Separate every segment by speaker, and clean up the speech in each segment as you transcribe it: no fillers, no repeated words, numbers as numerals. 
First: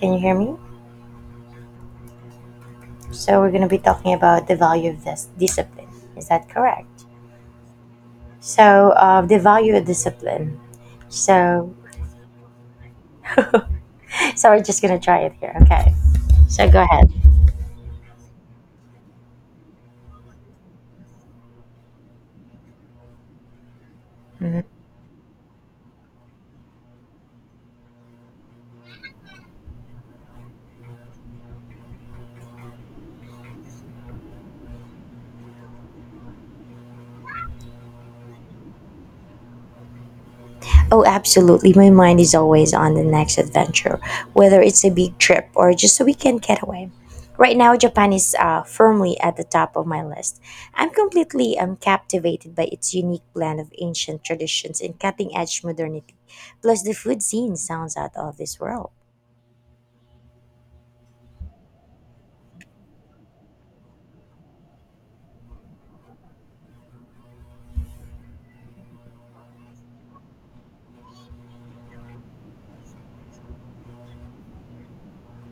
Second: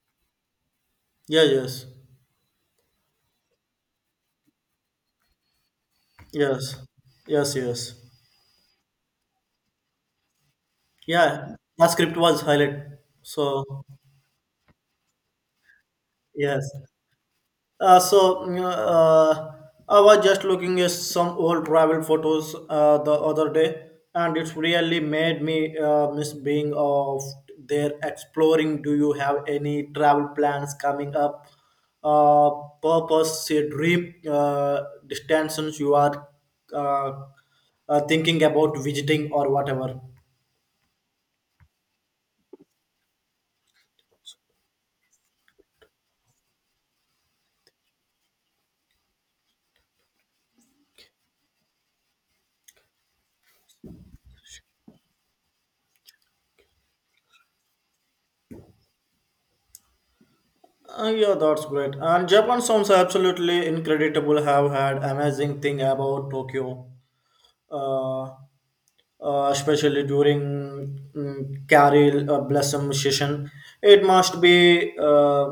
Speaker 1: Can you hear me?
Speaker 2: Yeah, yes.
Speaker 1: So we're going to be talking about the value of this discipline. Is that
Speaker 2: Yes.
Speaker 1: correct?
Speaker 2: Yes, yes.
Speaker 1: So the value of discipline.
Speaker 2: Yeah,
Speaker 1: So
Speaker 2: that script was highlight. So,
Speaker 1: so we're just going to try it here. Okay. So
Speaker 2: yes.
Speaker 1: go ahead.
Speaker 2: Uh, so, mm, uh, I was just looking at some old travel photos the other day, and it's
Speaker 1: Mhm.
Speaker 2: really made me miss being of there exploring. Do you have any travel plans coming up? Uh, Purpose, a dream, destinations you are uh, thinking about visiting or whatever?
Speaker 1: Oh, absolutely. My mind is always on the next adventure, whether it's a big trip or just a weekend getaway. Right now, Japan is firmly at the top of my list. I'm completely captivated by its unique blend of ancient traditions and cutting edge modernity. Plus, the food scene sounds out of this world.
Speaker 2: Yeah, that's great. And Japan sounds absolutely incredible. Have had amazing thing about Tokyo, uh, especially during Carol Blossom session. It must be uh,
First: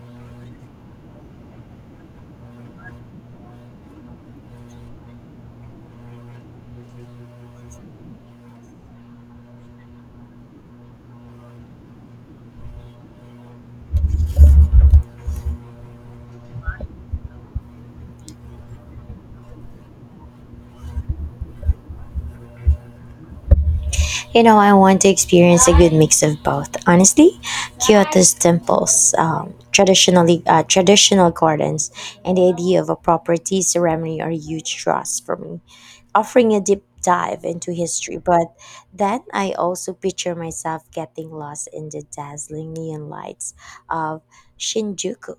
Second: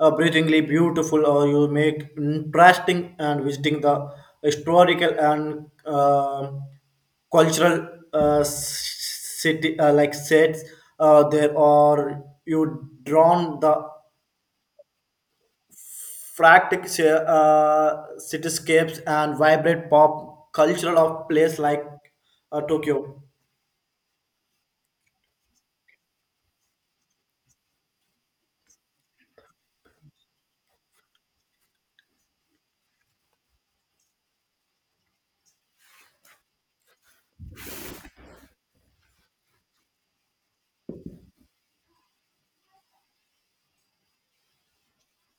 Speaker 2: uh, breathingly beautiful, or you make interesting and visiting the historical and cultural city like sets there, or you drawn the frantic cityscapes and vibrant pop cultural of place like Tokyo.
Speaker 1: I want to experience a good mix of both. Honestly, Kyoto's temples, traditional gardens, and the idea of a proper tea ceremony are huge draws for me, offering a deep dive into history. But then I also picture myself getting lost in the dazzling neon lights of Shinjuku.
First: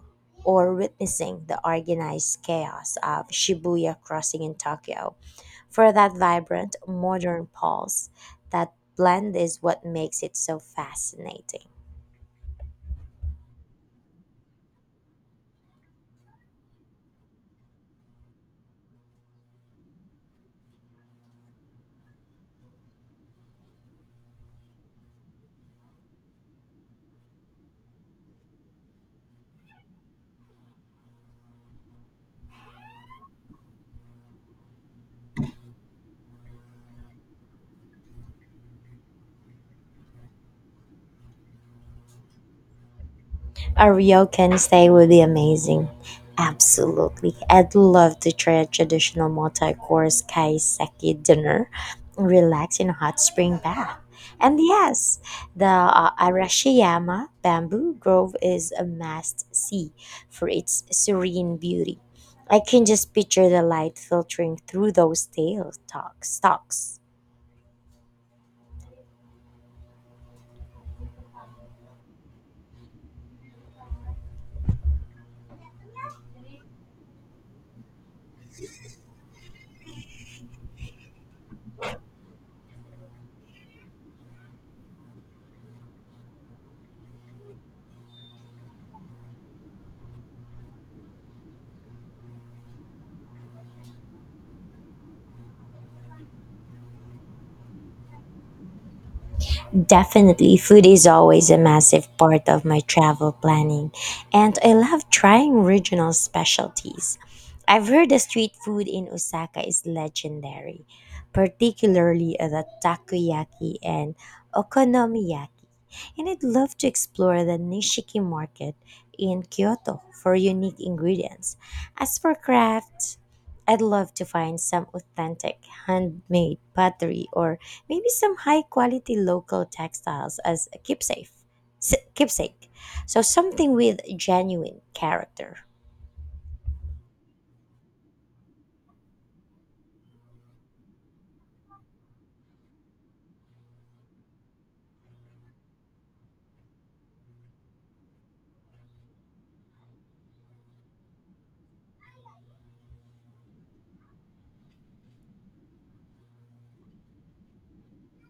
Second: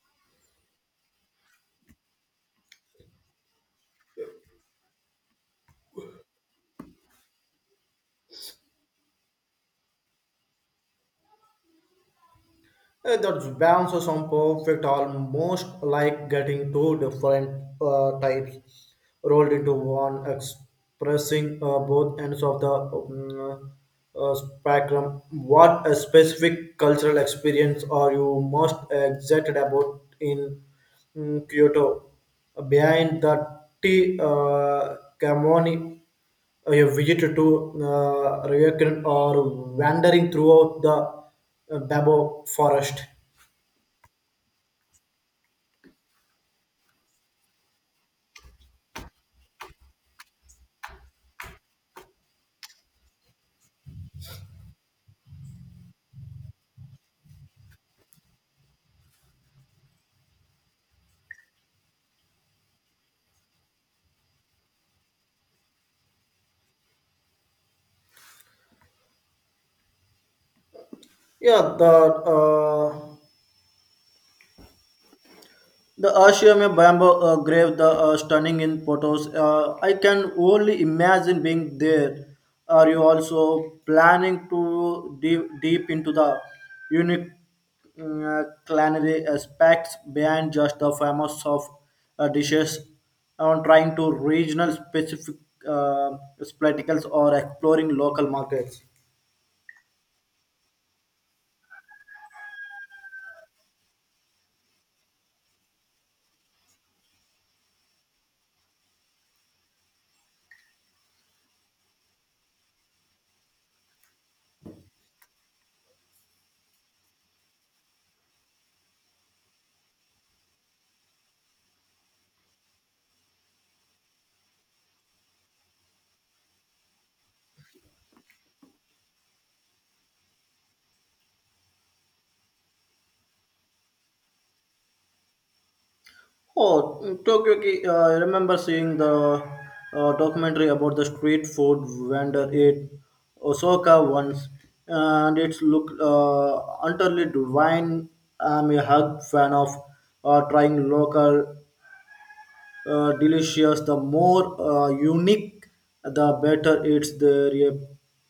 Speaker 1: Or witnessing the organized chaos of Shibuya crossing in Tokyo for that vibrant modern pulse. That blend is what makes it so fascinating.
Speaker 2: The balance was on perfect, almost like getting two different types rolled into one, expressing both ends of the spectrum. What a specific cultural experience are you most excited about in Kyoto? Behind the tea ceremony a visit to Ryukyu or wandering throughout the Babo forest.
Speaker 1: A ryokan stay would be amazing. Absolutely. I'd love to try a traditional multi-course kaiseki dinner, relax in a hot spring bath. And yes, the Arashiyama bamboo grove is a must-see for its serene beauty. I can just picture the light filtering through those tail stalks.
Speaker 2: Yeah, the Ashiyame Bamboo grave, the stunning in photos. I can only imagine being there. Are you also planning to deep into the unique culinary aspects beyond just the famous of dishes? On trying to regional specific uh, spectacles or exploring local markets.
Speaker 1: Definitely, food is always a massive part of my travel planning, and I love trying regional specialties. I've heard the street food in Osaka is legendary, particularly the takoyaki and okonomiyaki. And I'd love to explore the Nishiki market in Kyoto for unique ingredients. As for crafts, I'd love to find some authentic handmade pottery or maybe some high quality local textiles as a keepsake. Keepsake. So something with genuine character.
Speaker 2: Oh, Tokyo, I remember seeing the documentary about the street food vendor at Osaka once, and it's look utterly divine. I'm a hug fan of trying local delicious. The more unique, the better. It's there a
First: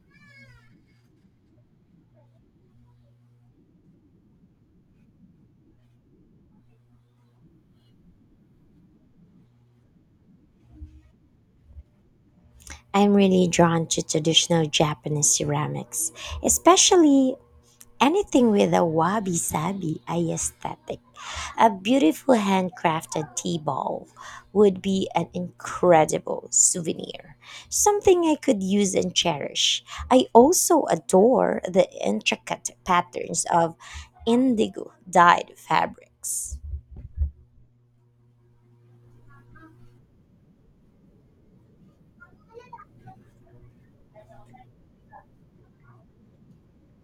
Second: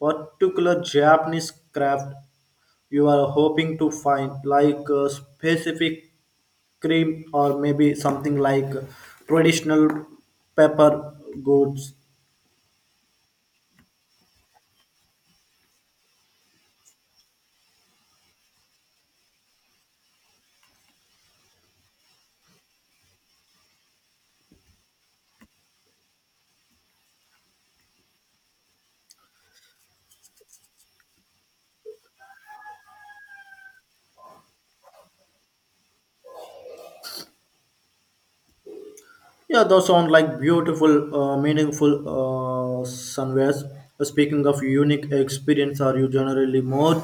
Speaker 2: particular Japanese craft you are hoping to find, like a specific cream or maybe something like traditional pepper goods.
Speaker 1: I'm really drawn to traditional Japanese ceramics, especially anything with a wabi sabi aesthetic. A beautiful handcrafted tea ball would be an incredible souvenir, something I could use and cherish. I also adore the intricate patterns of indigo dyed fabrics.
Speaker 2: Yeah, those sound like beautiful meaningful somewheres. Speaking of unique experience, are you generally more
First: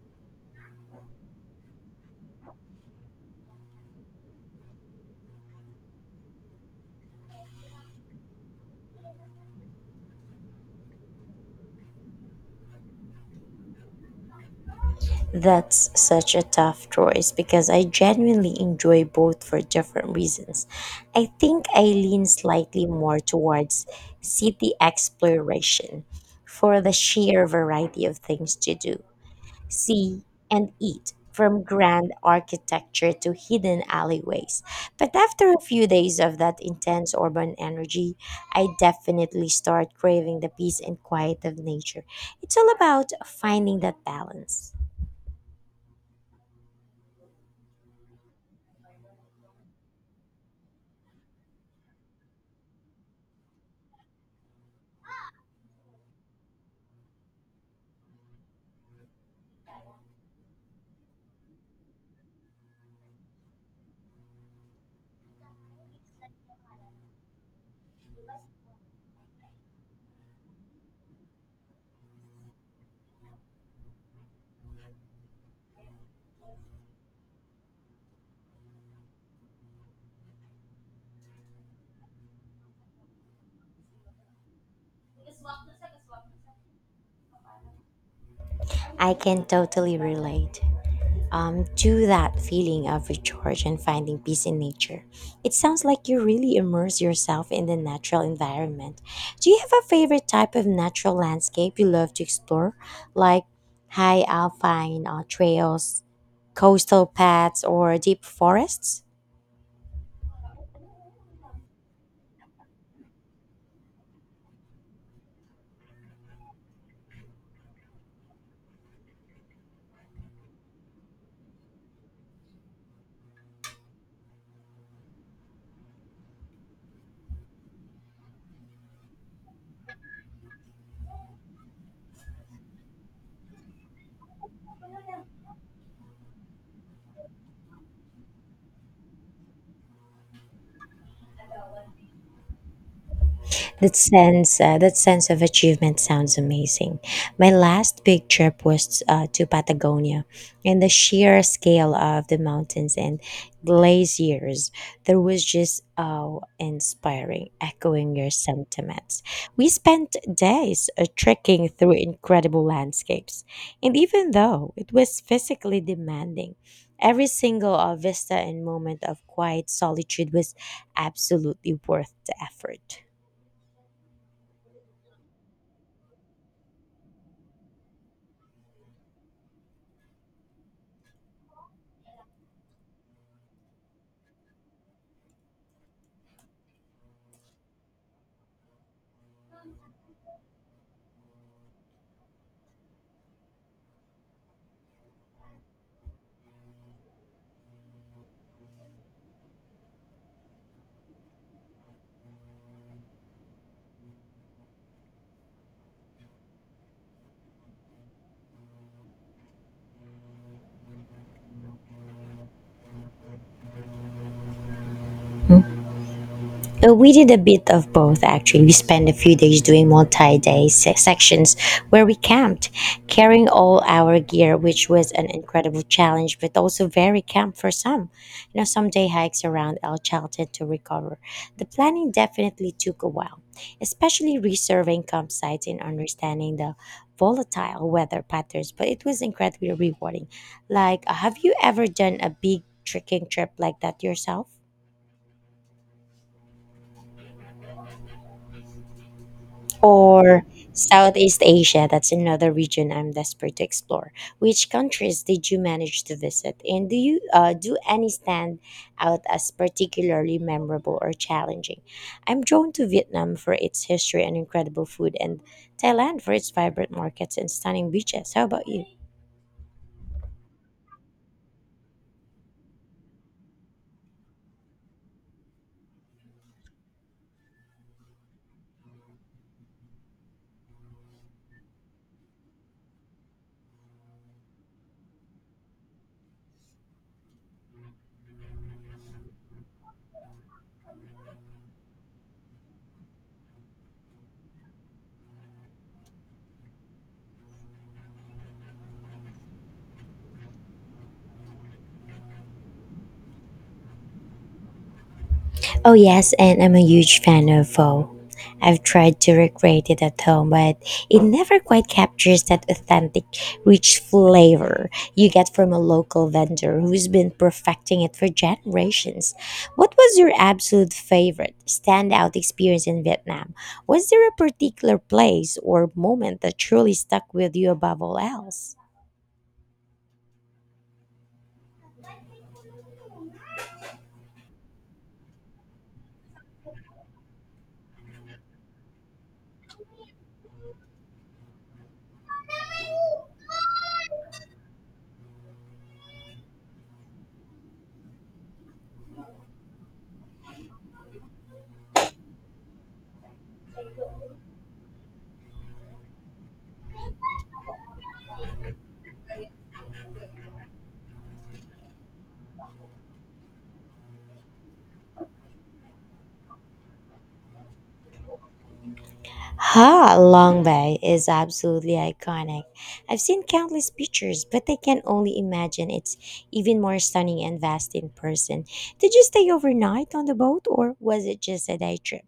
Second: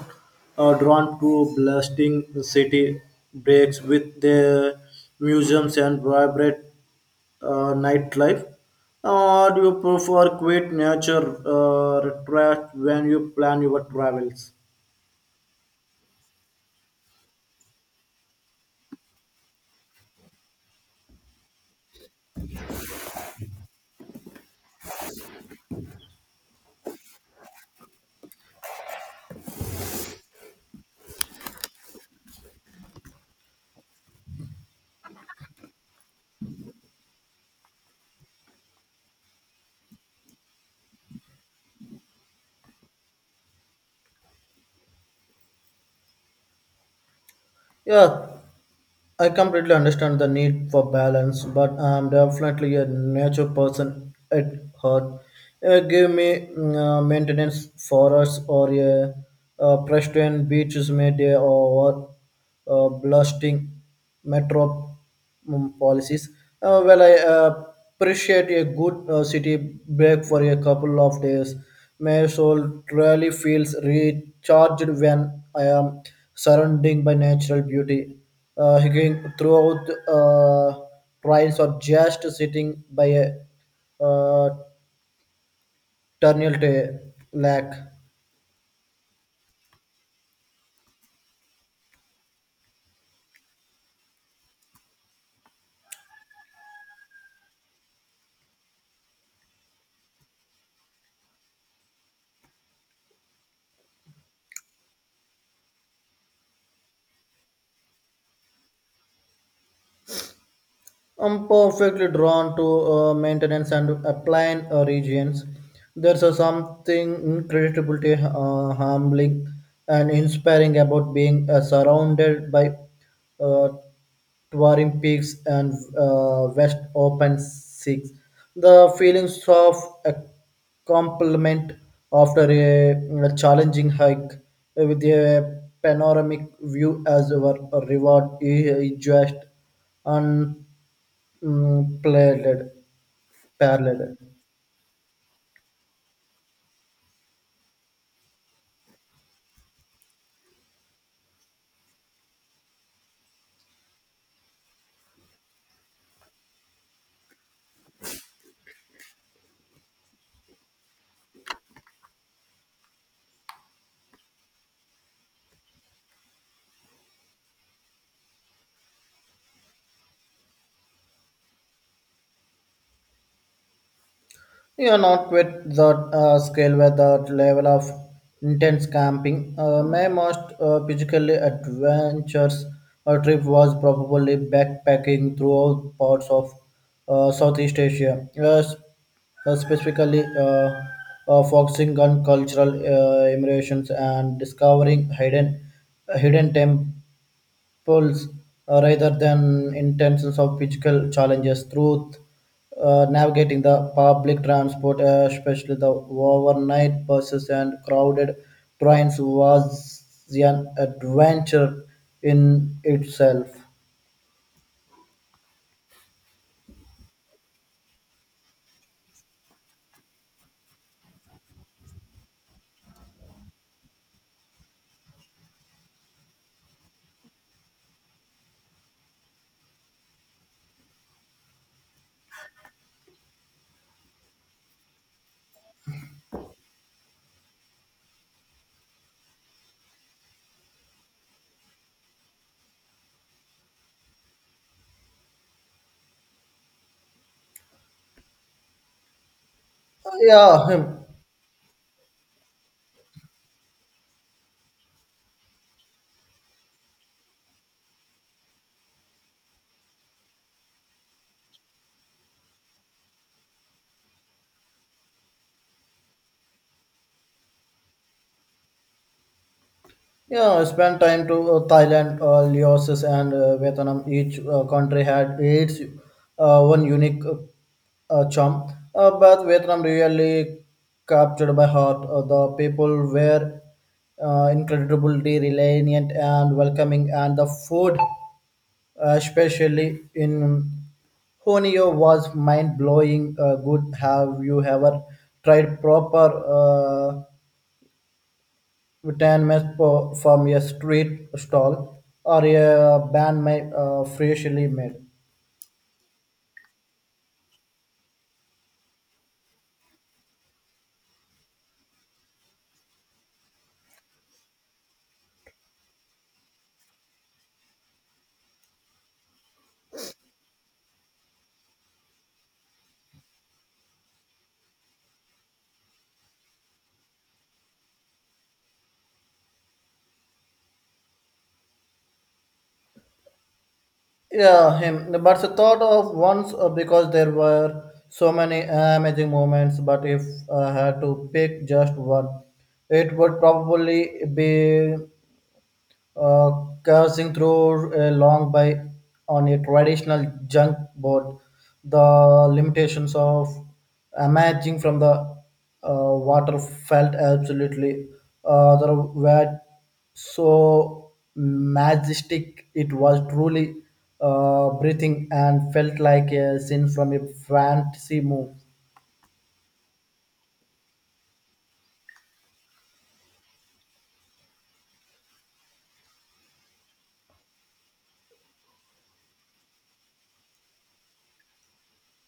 Speaker 2: drawn to blasting city breaks with their museums and vibrant nightlife, or do you prefer quiet nature retreat when you plan your travels?
Speaker 1: That's such a tough choice because I genuinely enjoy both for different reasons. I think I lean slightly more towards city exploration for the sheer variety of things to do, see, and eat, from grand architecture to hidden alleyways. But after a few days of that intense urban energy, I definitely start craving the peace and quiet of nature. It's all about finding that balance.
Speaker 2: Yeah, I completely understand the need for balance, but I'm definitely a nature person at heart. Give me maintenance forests or a pristine beaches, mayday or blasting metro policies. Well, I appreciate a good city break for a couple of days. My soul truly feels recharged when I am surrounded by natural beauty. Hiking throughout trails or just sitting by a terminal lake.
Speaker 1: I can totally relate to that feeling of recharge and finding peace in nature. It sounds like you really immerse yourself in the natural environment. Do you have a favorite type of natural landscape you love to explore, like high alpine trails, coastal paths, or deep forests?
Speaker 2: I'm perfectly drawn to maintenance and applying regions. There's a something incredibly humbling and inspiring about being surrounded by uh, towering peaks and west open seas. The feelings of a compliment after a challenging hike with a panoramic view as our reward is just unparalleled. Plated,
Speaker 1: That
Speaker 2: paralleled.
Speaker 1: sense, uh, that sense of achievement sounds amazing. My last big trip was to Patagonia, and the sheer scale of the mountains and glaciers there was just awe inspiring, echoing your sentiments. We spent days trekking through incredible landscapes, and even though it was physically demanding. Every single vista and moment of quiet solitude was absolutely worth the effort.
Speaker 2: You are not with that scale where that level of intense camping. My most physically adventurous trip was probably backpacking throughout parts of Southeast Asia. Yes, specifically focusing on cultural immersions and discovering hidden temp goals rather than in terms of physical challenges through navigating the public transport, especially the overnight buses and crowded trains, was an adventure in itself.
Speaker 1: Ừ. We did a bit of both actually. We spent a few days doing multi day sections where we camped, carrying all our gear, which was an incredible challenge, but also very camp for some. Some day hikes around El Chalten to recover. The planning definitely took a while, especially reserving campsites and understanding the volatile weather patterns, but it was incredibly rewarding. Like, have you ever done a big trekking trip like that yourself?
Speaker 2: Uh,
Speaker 1: Or
Speaker 2: Yeah,
Speaker 1: Southeast Asia. That's another region I'm desperate to explore. Which countries did you manage to visit, and do you do any stand out as particularly memorable or challenging? I'm drawn to Vietnam for its history and incredible food, and Thailand for its vibrant markets and stunning beaches. How about you?
Speaker 2: Yeah, I spent time to Thailand, Laos, and Vietnam. Each country had its one unique charm, but Vietnam really captured my heart. The people were incredibly resilient and welcoming, and the food, especially in Honio, was mind blowing. Good. Have you ever tried proper? We can from a street stall or a band made, freshly made.
Speaker 1: Oh yes, and I'm a huge fan of Pho. I've tried to recreate it at home, but it never quite captures that authentic, rich flavor you get from a local vendor who's been perfecting it for generations. What was your absolute favorite standout experience in Vietnam? Was there a particular place or moment that truly stuck with you above all else?
Speaker 2: Yeah, him. But the thought of once because there were so many amazing moments. But if I had to pick just one, it would probably be uh, coursing through a long by on a traditional junk boat, the limitations of emerging from the water felt absolutely there were so majestic. It was truly breathing and felt like a scene from a fantasy movie.
Speaker 1: Ha Long Bay is absolutely iconic. I've seen countless pictures, but I can only imagine it's even more stunning and vast in person. Did you stay overnight on the boat or was it just a day trip?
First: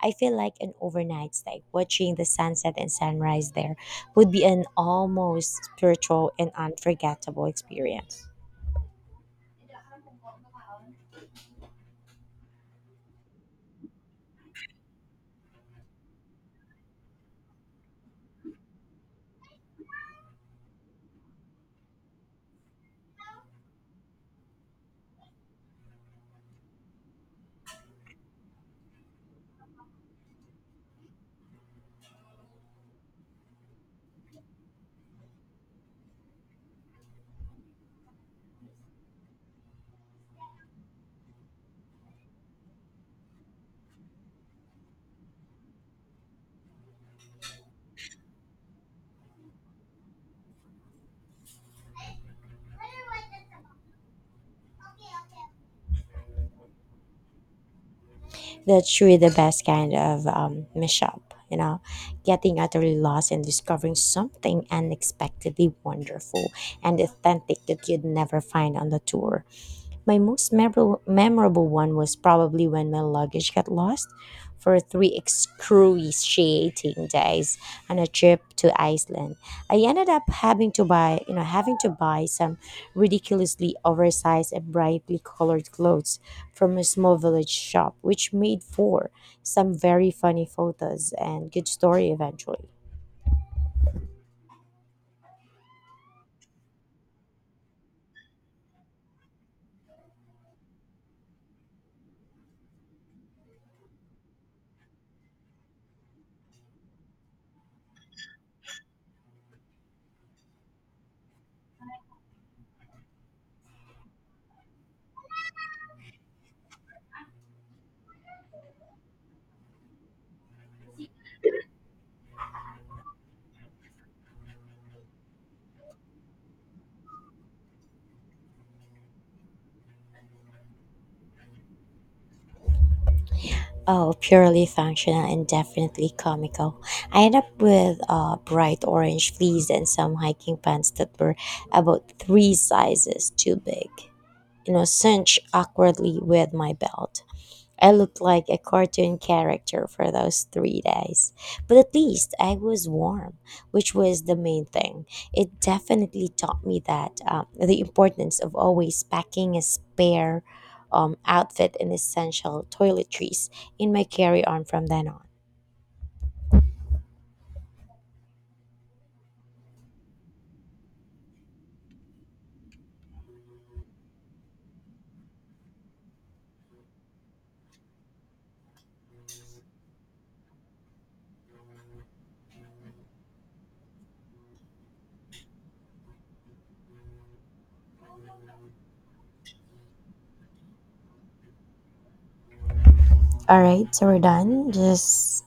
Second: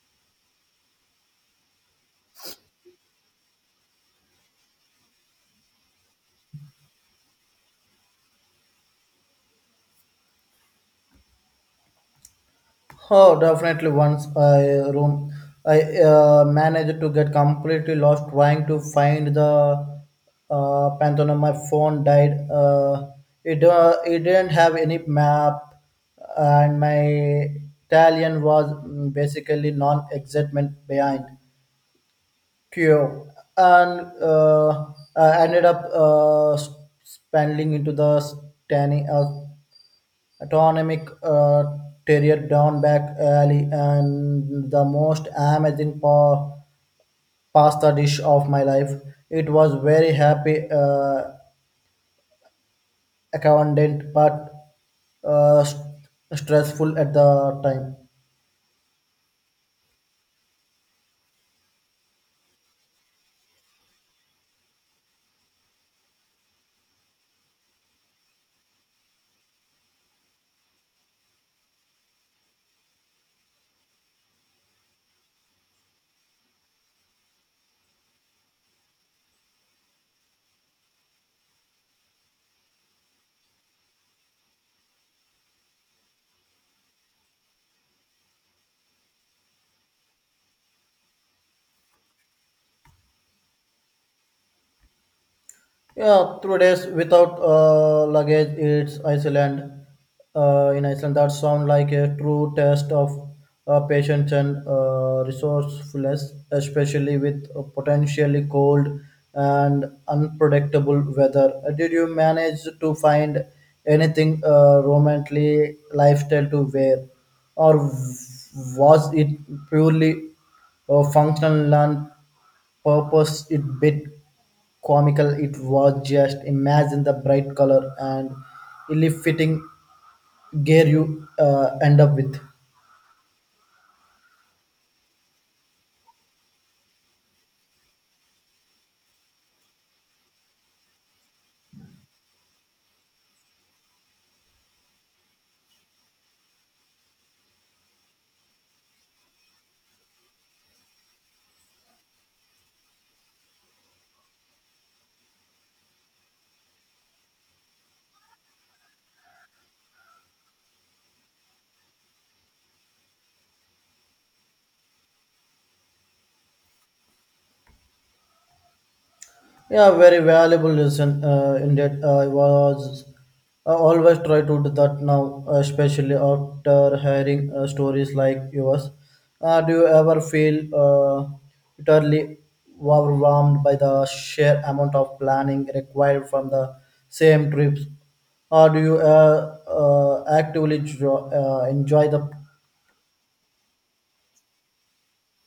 Speaker 1: I feel like an overnight stay, watching the sunset and sunrise there, would be an almost spiritual and unforgettable experience.
Speaker 2: Oh, definitely. Once I room, I managed to get completely lost trying to find the Pantheon. My phone died. It it didn't have any map, and my Italian was basically non-excitement behind Kyo, and I ended up spending into the standing. Autonomic terrier down back alley and the most amazing pasta dish of my life. It was very happy accountant but stressful at the time.
Speaker 1: That's truly the best kind of mishap, you know, getting utterly lost and discovering something unexpectedly wonderful and authentic that you'd never find on the tour. My most memorable one was probably when my luggage got lost for 3 excruciating days on a trip to Iceland. I ended up having to buy some ridiculously oversized and brightly colored clothes from a small village shop, which made for some very funny photos and good story eventually.
Speaker 2: Yeah, 3 days without luggage. It's Iceland. In Iceland, that sound like a true test of patience and resourcefulness, especially with potentially cold and unpredictable weather. Did you manage to find anything romantically lifestyle to wear, or was it purely functional and purpose? It bit comical, it was just imagine the bright color and ill fitting gear you end up with.
Speaker 1: Oh, purely functional and definitely comical. I ended up with bright orange fleece and some hiking pants that were about three sizes too big, cinched awkwardly with my belt. I looked like a cartoon character for those 3 days. But at least I was warm, which was the main thing. It definitely taught me that the importance of always packing a spare outfit and essential toiletries in my carry on from then on.
Speaker 2: Yeah, very valuable lesson. Indeed, I always try to do that now, especially after hearing stories like yours. Do you ever feel utterly overwhelmed by the sheer amount of planning required from the same trips, or do you actively enjoy the?
Speaker 1: All right, so we're done. Just